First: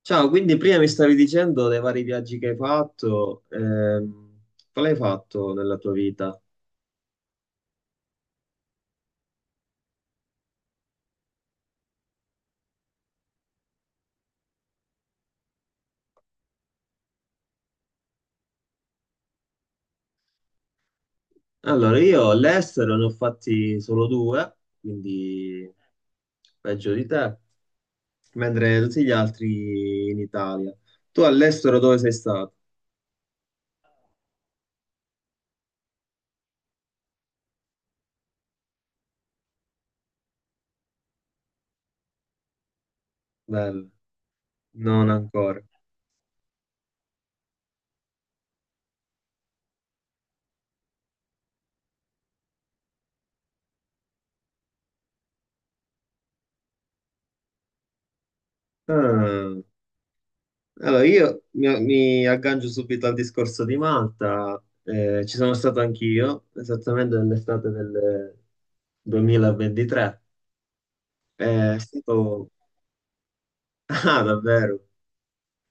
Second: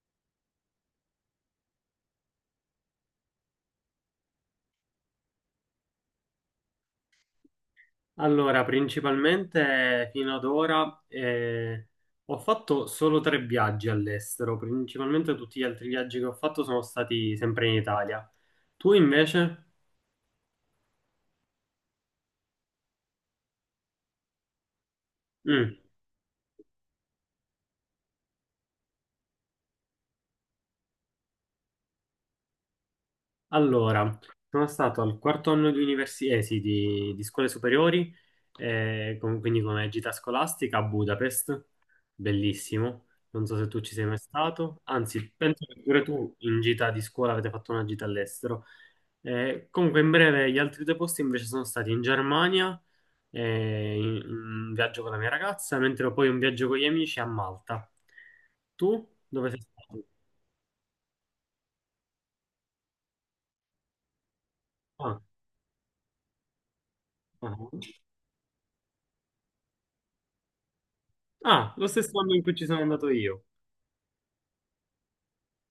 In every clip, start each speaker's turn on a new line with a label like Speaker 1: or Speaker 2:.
Speaker 1: Ciao, quindi prima mi stavi dicendo dei vari viaggi che hai fatto, quale hai fatto nella tua vita?
Speaker 2: Allora, principalmente fino ad ora ho fatto solo tre viaggi all'estero, principalmente tutti gli altri viaggi che ho fatto sono stati sempre in Italia. Tu invece?
Speaker 1: Allora, io all'estero ne ho fatti solo due, quindi
Speaker 2: Mm.
Speaker 1: peggio di te, mentre tutti gli altri in Italia. Tu all'estero dove sei stato?
Speaker 2: Allora, sono stato al quarto anno di università, sì, di scuole superiori, quindi come gita scolastica a Budapest, bellissimo. Non so se tu
Speaker 1: Bello,
Speaker 2: ci sei mai stato,
Speaker 1: non
Speaker 2: anzi,
Speaker 1: ancora.
Speaker 2: penso che pure tu in gita di scuola avete fatto una gita all'estero. Comunque, in breve, gli altri due posti invece sono stati in Germania, un viaggio con la mia ragazza, mentre poi un viaggio con gli amici a Malta. Tu dove
Speaker 1: Ah,
Speaker 2: sei stato?
Speaker 1: allora, io mi aggancio subito al discorso di Malta.
Speaker 2: Ah,
Speaker 1: Ci sono stato anch'io, esattamente
Speaker 2: ah.
Speaker 1: nell'estate del 2023.
Speaker 2: Ah,
Speaker 1: È
Speaker 2: lo stesso anno in
Speaker 1: stato...
Speaker 2: cui ci sono andato io.
Speaker 1: Ah, davvero?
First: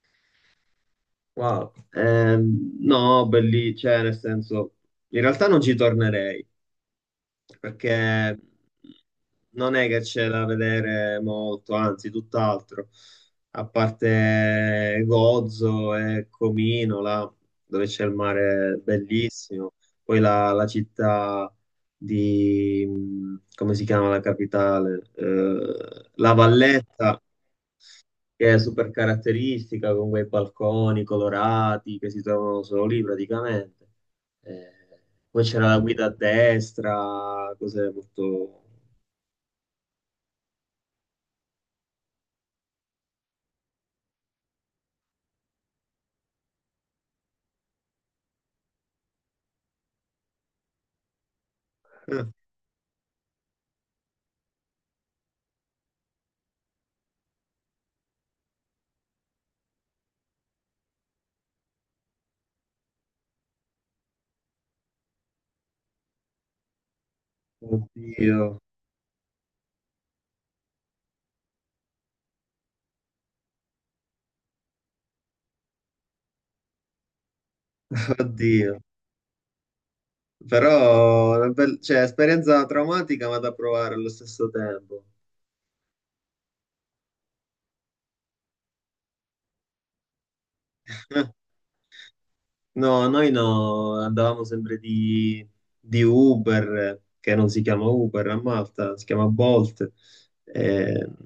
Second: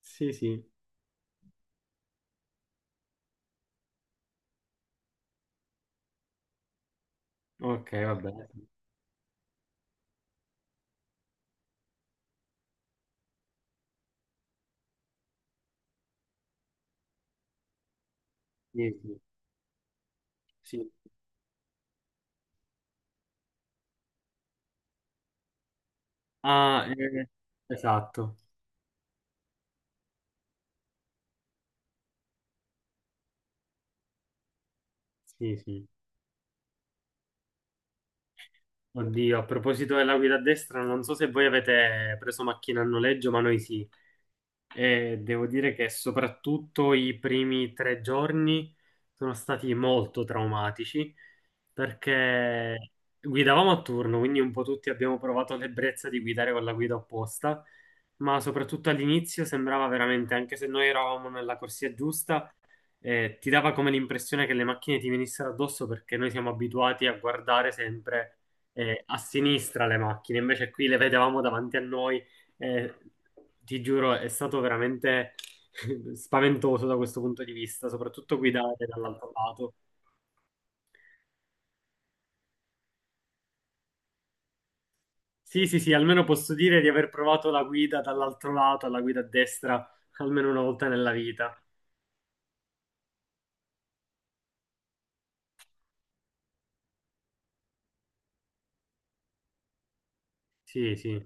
Speaker 2: Sì, sì.
Speaker 1: Wow. No, belli, cioè, nel senso, in realtà non ci tornerei,
Speaker 2: Ok, va
Speaker 1: perché
Speaker 2: bene.
Speaker 1: non è che c'è da vedere molto, anzi, tutt'altro. A parte Gozo e Comino, là, dove c'è il mare
Speaker 2: Sì, sì,
Speaker 1: bellissimo, poi la
Speaker 2: sì.
Speaker 1: città di... Come si chiama la capitale? La
Speaker 2: Ah,
Speaker 1: Valletta,
Speaker 2: esatto.
Speaker 1: che è super caratteristica con quei balconi colorati che si trovano solo lì praticamente. Eh, poi
Speaker 2: Sì,
Speaker 1: c'era la
Speaker 2: sì.
Speaker 1: guida a destra, cose molto...
Speaker 2: Oddio, a proposito della guida a destra, non so se voi avete preso macchina a noleggio, ma noi sì. E devo dire che soprattutto i primi 3 giorni sono stati molto traumatici perché guidavamo a turno, quindi un po' tutti abbiamo provato l'ebbrezza di guidare con la guida opposta, ma soprattutto all'inizio sembrava veramente, anche se noi eravamo nella corsia giusta, ti dava come l'impressione che le macchine ti venissero addosso perché noi siamo abituati a guardare sempre
Speaker 1: Oddio,
Speaker 2: a sinistra le macchine, invece qui le vedevamo davanti a noi. eh, Ti giuro, è stato veramente spaventoso da questo punto di vista, soprattutto guidare
Speaker 1: oddio.
Speaker 2: dall'altro lato.
Speaker 1: Però, cioè, esperienza traumatica ma da provare allo stesso tempo.
Speaker 2: Sì, sì, sì, almeno posso dire di aver provato la guida dall'altro lato, alla guida a destra, almeno una volta nella vita.
Speaker 1: No, noi no, andavamo sempre di Uber, che non si chiama Uber a Malta, si chiama Bolt.
Speaker 2: Sì,
Speaker 1: Eh,
Speaker 2: sì.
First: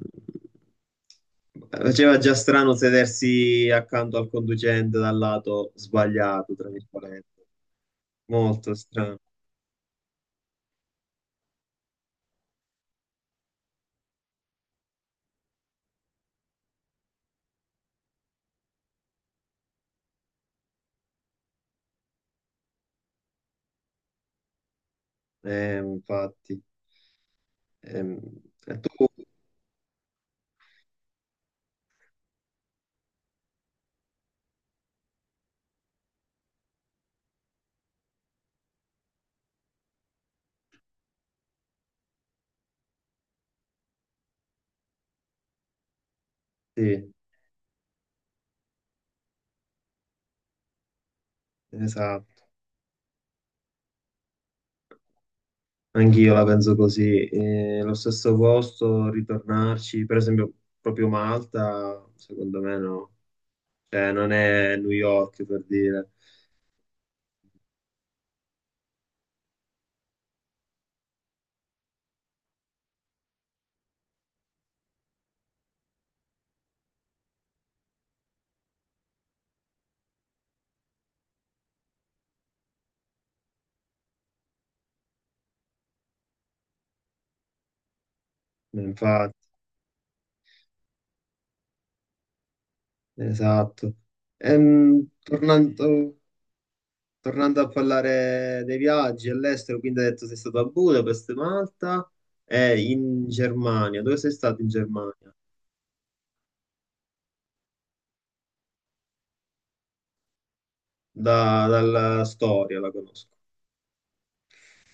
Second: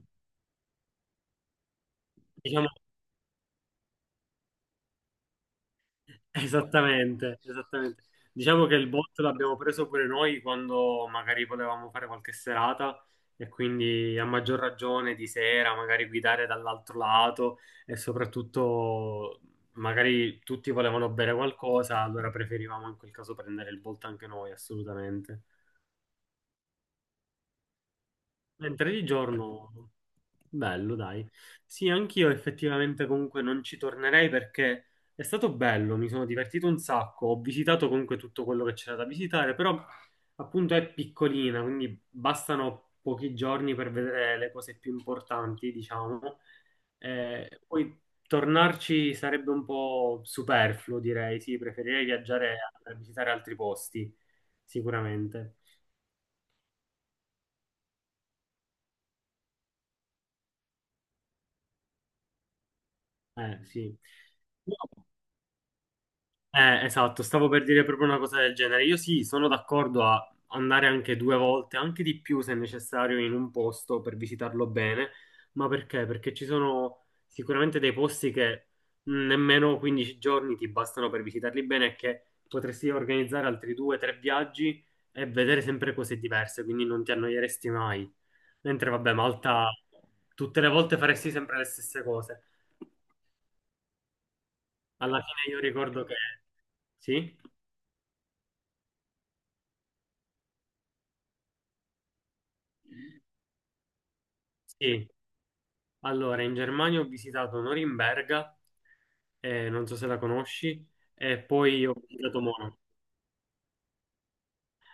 Speaker 1: Faceva già
Speaker 2: Diciamo.
Speaker 1: strano sedersi accanto al conducente dal lato sbagliato, tra
Speaker 2: Esattamente,
Speaker 1: virgolette.
Speaker 2: esattamente. Diciamo
Speaker 1: Molto
Speaker 2: che il
Speaker 1: strano.
Speaker 2: bot l'abbiamo preso pure noi quando magari potevamo fare qualche serata e quindi a maggior ragione di sera magari guidare dall'altro lato e soprattutto magari tutti volevano bere qualcosa, allora preferivamo in quel caso prendere il bot anche noi, assolutamente.
Speaker 1: Infatti. Ehm, e tu?
Speaker 2: Mentre di giorno, bello, dai. Sì, anch'io effettivamente comunque non ci tornerei perché è stato bello, mi sono divertito un sacco, ho visitato comunque tutto quello che c'era da visitare, però appunto è piccolina, quindi bastano pochi giorni per vedere le cose più importanti, diciamo.
Speaker 1: Sì,
Speaker 2: Poi tornarci sarebbe un po' superfluo, direi, sì, preferirei
Speaker 1: esatto.
Speaker 2: viaggiare a visitare altri posti, sicuramente.
Speaker 1: Anch'io la penso così. Lo stesso posto, ritornarci, per esempio, proprio Malta, secondo me no.
Speaker 2: Sì.
Speaker 1: Cioè, non è
Speaker 2: No,
Speaker 1: New York per dire.
Speaker 2: eh, esatto, stavo per dire proprio una cosa del genere. Io sì, sono d'accordo a andare anche due volte, anche di più se necessario, in un posto per visitarlo bene. Ma perché? Perché ci sono sicuramente dei posti che nemmeno 15 giorni ti bastano per visitarli bene e che potresti organizzare altri due, tre viaggi e vedere sempre cose diverse, quindi non ti annoieresti mai.
Speaker 1: No,
Speaker 2: Mentre, vabbè,
Speaker 1: infatti,
Speaker 2: Malta, tutte le volte faresti sempre le stesse cose.
Speaker 1: esatto. Ehm,
Speaker 2: Alla fine io ricordo che...
Speaker 1: tornando,
Speaker 2: Sì?
Speaker 1: tornando a parlare dei viaggi all'estero, quindi hai detto sei stato a Budapest, Malta e in Germania. Dove sei stato in
Speaker 2: Sì.
Speaker 1: Germania?
Speaker 2: Allora, in Germania ho visitato Norimberga, non so se la conosci, e poi ho
Speaker 1: Dalla
Speaker 2: visitato
Speaker 1: storia
Speaker 2: Monaco.
Speaker 1: la conosco.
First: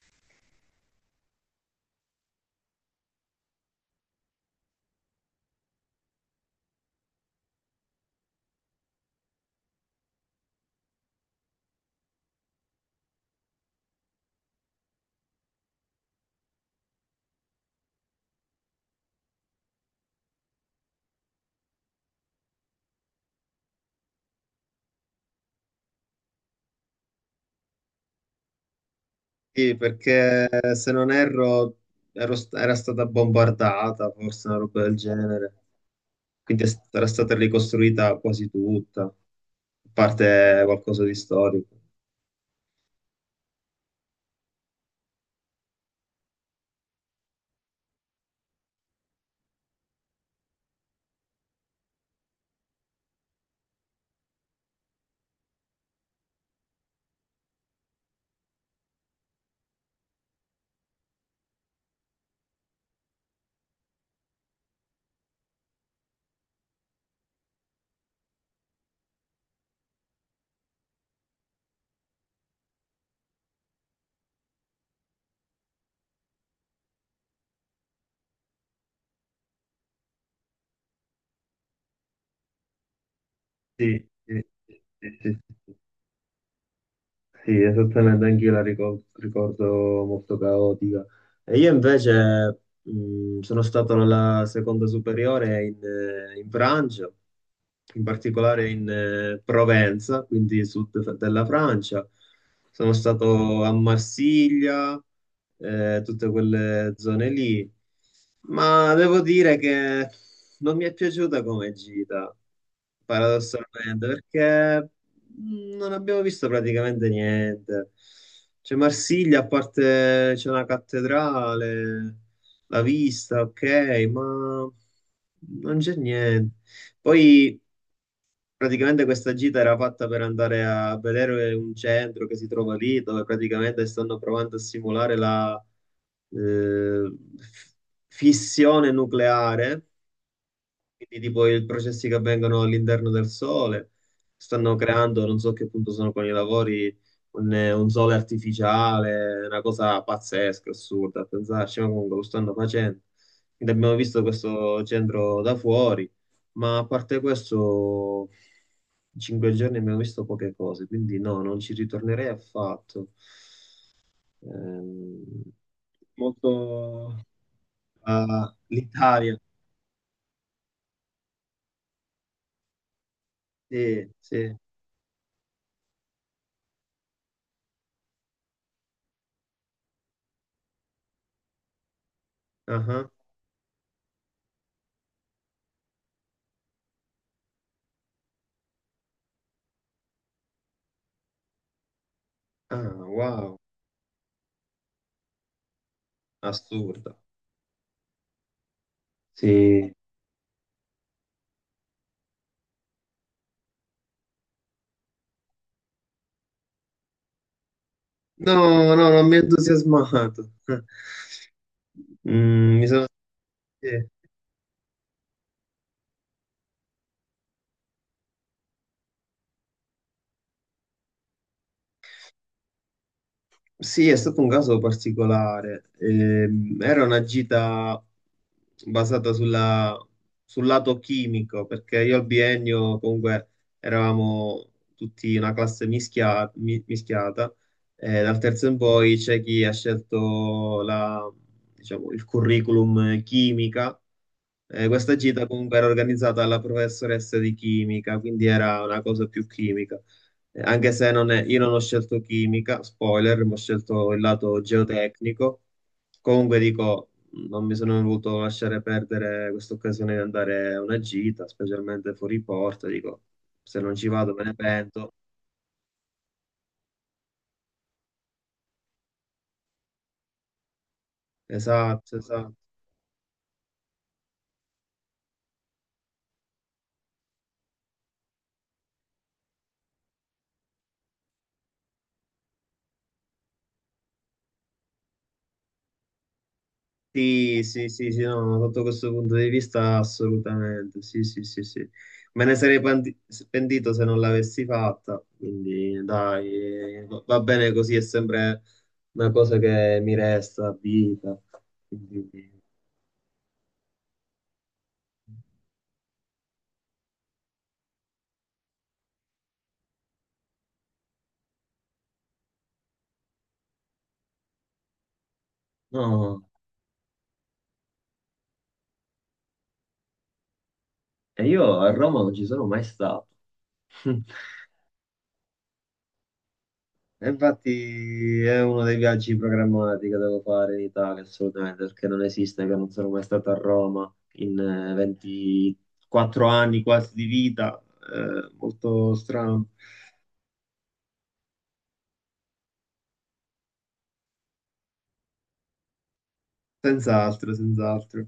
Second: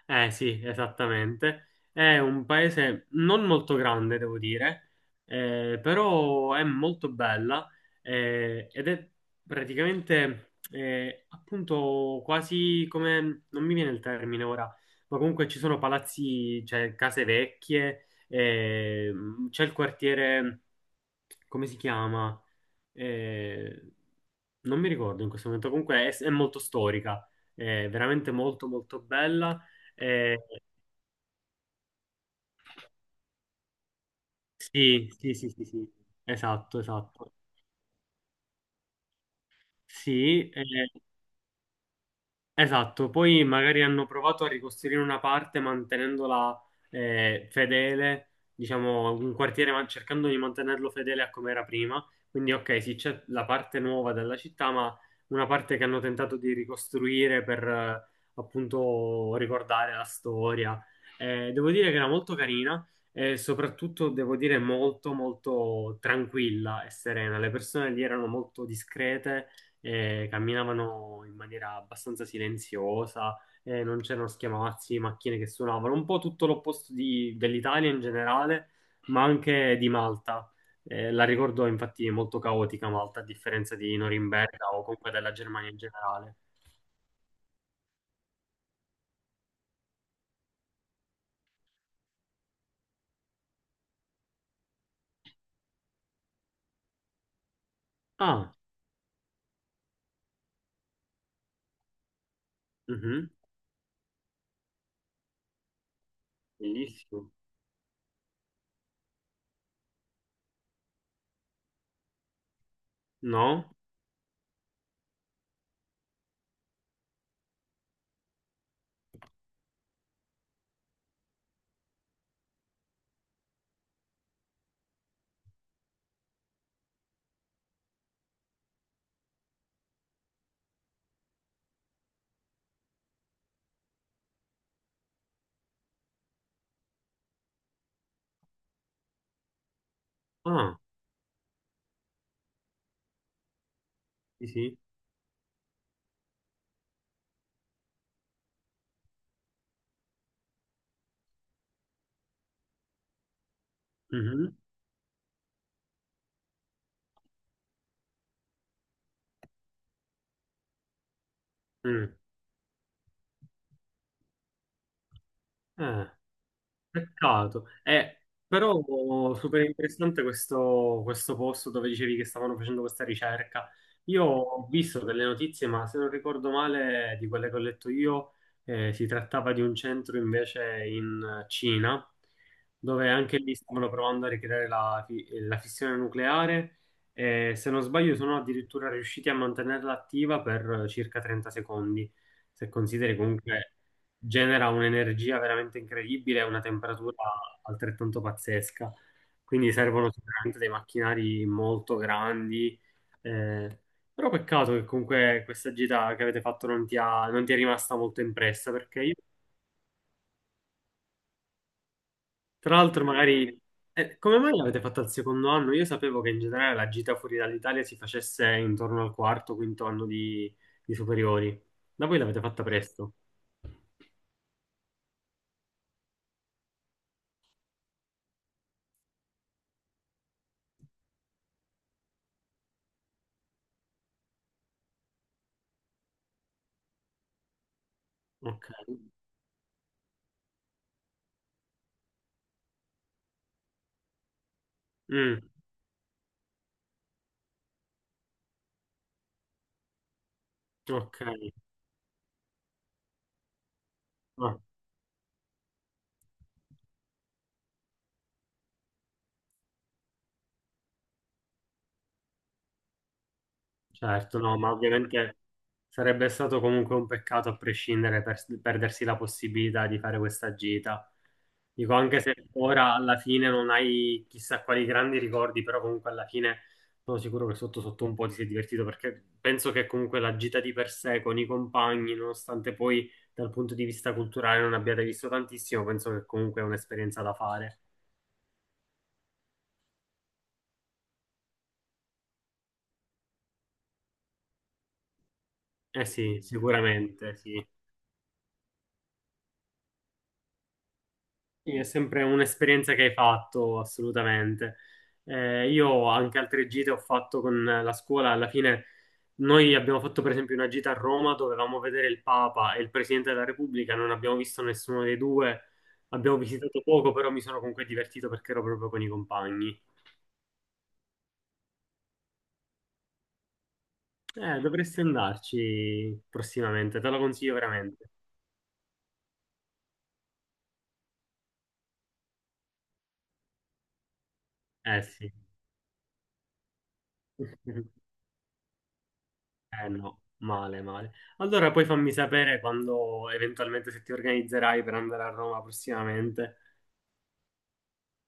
Speaker 2: Eh sì, esattamente. È un paese non molto grande, devo dire, però è molto bella ed è praticamente appunto quasi come, non mi viene il termine ora, ma comunque ci sono palazzi, cioè case vecchie, c'è il quartiere come si chiama? Eh, Non mi ricordo in questo momento, comunque è molto storica, è veramente molto molto bella.
Speaker 1: Sì,
Speaker 2: Eh,
Speaker 1: perché se non erro, era stata bombardata, forse una roba del
Speaker 2: sì, sì, sì,
Speaker 1: genere.
Speaker 2: sì, sì,
Speaker 1: Quindi
Speaker 2: esatto,
Speaker 1: era
Speaker 2: esatto.
Speaker 1: stata ricostruita quasi tutta, a
Speaker 2: Sì,
Speaker 1: parte qualcosa di storico.
Speaker 2: esatto, poi magari hanno provato a ricostruire una parte mantenendola fedele, diciamo un quartiere cercando di mantenerlo fedele a come era prima. Quindi ok, sì, c'è la parte nuova della città, ma una parte che hanno tentato di ricostruire per appunto ricordare la storia. Devo dire che era molto carina e soprattutto devo dire molto molto tranquilla e serena. Le persone lì erano molto discrete camminavano in maniera abbastanza silenziosa, non c'erano schiamazzi, macchine che suonavano, un po' tutto l'opposto dell'Italia in generale, ma anche di Malta. La ricordo infatti molto caotica Malta, a differenza di
Speaker 1: Sì, sì,
Speaker 2: Norimberga o comunque
Speaker 1: sì,
Speaker 2: della
Speaker 1: sì,
Speaker 2: Germania
Speaker 1: sì,
Speaker 2: in generale.
Speaker 1: sì, esattamente, anch'io la ricordo molto caotica. E io invece sono stato alla seconda superiore in, in Francia, in
Speaker 2: Ah,
Speaker 1: particolare in Provenza, quindi sud della Francia. Sono
Speaker 2: mhm,
Speaker 1: stato a Marsiglia, tutte quelle zone
Speaker 2: bellissimo.
Speaker 1: lì, ma devo dire che non mi è piaciuta come gita,
Speaker 2: No?
Speaker 1: paradossalmente, perché... Non abbiamo visto praticamente niente. C'è Marsiglia, a parte c'è una cattedrale, la vista, ok, ma non c'è niente. Poi praticamente questa gita era fatta per andare a vedere un centro che si trova lì, dove praticamente stanno provando a simulare la eh, f- fissione nucleare,
Speaker 2: Ah,
Speaker 1: quindi tipo i processi che avvengono all'interno del Sole.
Speaker 2: sì,
Speaker 1: Stanno
Speaker 2: sì.
Speaker 1: creando, non so a che punto sono con i lavori, un Sole artificiale, una cosa pazzesca, assurda, a pensarci, ma comunque lo stanno facendo. Quindi abbiamo visto
Speaker 2: Mhm,
Speaker 1: questo centro da fuori, ma a parte questo, in 5 giorni abbiamo visto poche cose, quindi no, non ci
Speaker 2: mm,
Speaker 1: ritornerei affatto. Ehm,
Speaker 2: eh.
Speaker 1: molto...
Speaker 2: Peccato.
Speaker 1: Ah,
Speaker 2: Però
Speaker 1: l'Italia,
Speaker 2: super interessante questo posto dove dicevi che stavano facendo questa ricerca.
Speaker 1: sì,
Speaker 2: Io
Speaker 1: sì.
Speaker 2: ho visto delle notizie, ma se non ricordo male, di quelle che ho letto io, si trattava di un centro invece in Cina,
Speaker 1: Ah, ah.
Speaker 2: dove anche lì stavano provando a ricreare la fissione nucleare e se non sbaglio sono addirittura riusciti a mantenerla attiva per circa 30 secondi. Se
Speaker 1: Ah,
Speaker 2: consideri
Speaker 1: wow,
Speaker 2: comunque genera un'energia veramente incredibile e una temperatura
Speaker 1: assurdo.
Speaker 2: altrettanto pazzesca. Quindi
Speaker 1: Sì.
Speaker 2: servono sicuramente dei macchinari molto grandi. eh, Però peccato che comunque questa gita che avete fatto non ti è rimasta molto impressa,
Speaker 1: No,
Speaker 2: perché
Speaker 1: no,
Speaker 2: io,
Speaker 1: non mi ha entusiasmato.
Speaker 2: tra
Speaker 1: Mm,
Speaker 2: l'altro, magari...
Speaker 1: eh,
Speaker 2: Come mai l'avete fatta al secondo anno? Io sapevo che in generale la gita fuori dall'Italia si facesse intorno al quarto, quinto anno di superiori. Da voi l'avete fatta presto.
Speaker 1: sì, è stato un caso particolare. Era una gita basata sulla- sul lato chimico, perché io al biennio comunque eravamo tutti una classe mischiata, e dal
Speaker 2: Ok.
Speaker 1: terzo in poi c'è chi ha scelto diciamo, il curriculum chimica. Questa
Speaker 2: Mm,
Speaker 1: gita comunque era organizzata dalla professoressa di chimica, quindi era una cosa più chimica. Anche se
Speaker 2: ok.
Speaker 1: non è- io non ho scelto chimica, spoiler, ma ho scelto il
Speaker 2: Ah,
Speaker 1: lato geotecnico. Comunque dico, non mi sono voluto lasciare perdere questa occasione di andare a una gita, specialmente fuori porta. Dico, se non ci vado
Speaker 2: certo,
Speaker 1: me ne
Speaker 2: no, ma
Speaker 1: pento.
Speaker 2: ovviamente sarebbe stato comunque un peccato a prescindere perdersi la possibilità di fare questa gita. Dico,
Speaker 1: Esatto,
Speaker 2: anche se
Speaker 1: esatto.
Speaker 2: ora alla fine non hai chissà quali grandi ricordi, però comunque alla fine sono sicuro che sotto sotto un po' ti sei divertito perché penso che comunque la gita di per sé con i compagni, nonostante poi dal punto di vista culturale non abbiate visto tantissimo, penso che comunque è un'esperienza da
Speaker 1: Sì,
Speaker 2: fare.
Speaker 1: sì, sì, sì, no, no, sotto questo punto di vista assolutamente, sì, sì, sì, sì. Me ne sarei pentito se non l'avessi fatta, quindi
Speaker 2: Eh sì,
Speaker 1: dai,
Speaker 2: sicuramente,
Speaker 1: va
Speaker 2: sì.
Speaker 1: bene così, è sempre una cosa che mi resta a vita.
Speaker 2: Sì, è sempre
Speaker 1: Quindi,
Speaker 2: un'esperienza che hai fatto, assolutamente. Io anche altre gite ho fatto con la scuola. Alla fine noi abbiamo fatto per esempio una gita a Roma, dovevamo vedere il Papa e il Presidente della Repubblica, non abbiamo visto nessuno dei due, abbiamo
Speaker 1: no,
Speaker 2: visitato poco, però mi sono comunque divertito perché ero proprio con i compagni.
Speaker 1: e io a Roma non ci sono mai stato.
Speaker 2: Dovresti andarci prossimamente, te lo
Speaker 1: E
Speaker 2: consiglio veramente.
Speaker 1: infatti è uno dei viaggi programmati che devo fare in Italia, assolutamente, perché non esiste che non sono mai stato a Roma in
Speaker 2: Eh sì.
Speaker 1: 24 anni quasi di vita, molto strano,
Speaker 2: Eh no, male, male. Allora poi fammi sapere quando eventualmente se ti organizzerai per andare a Roma prossimamente.
Speaker 1: senz'altro, senz'altro.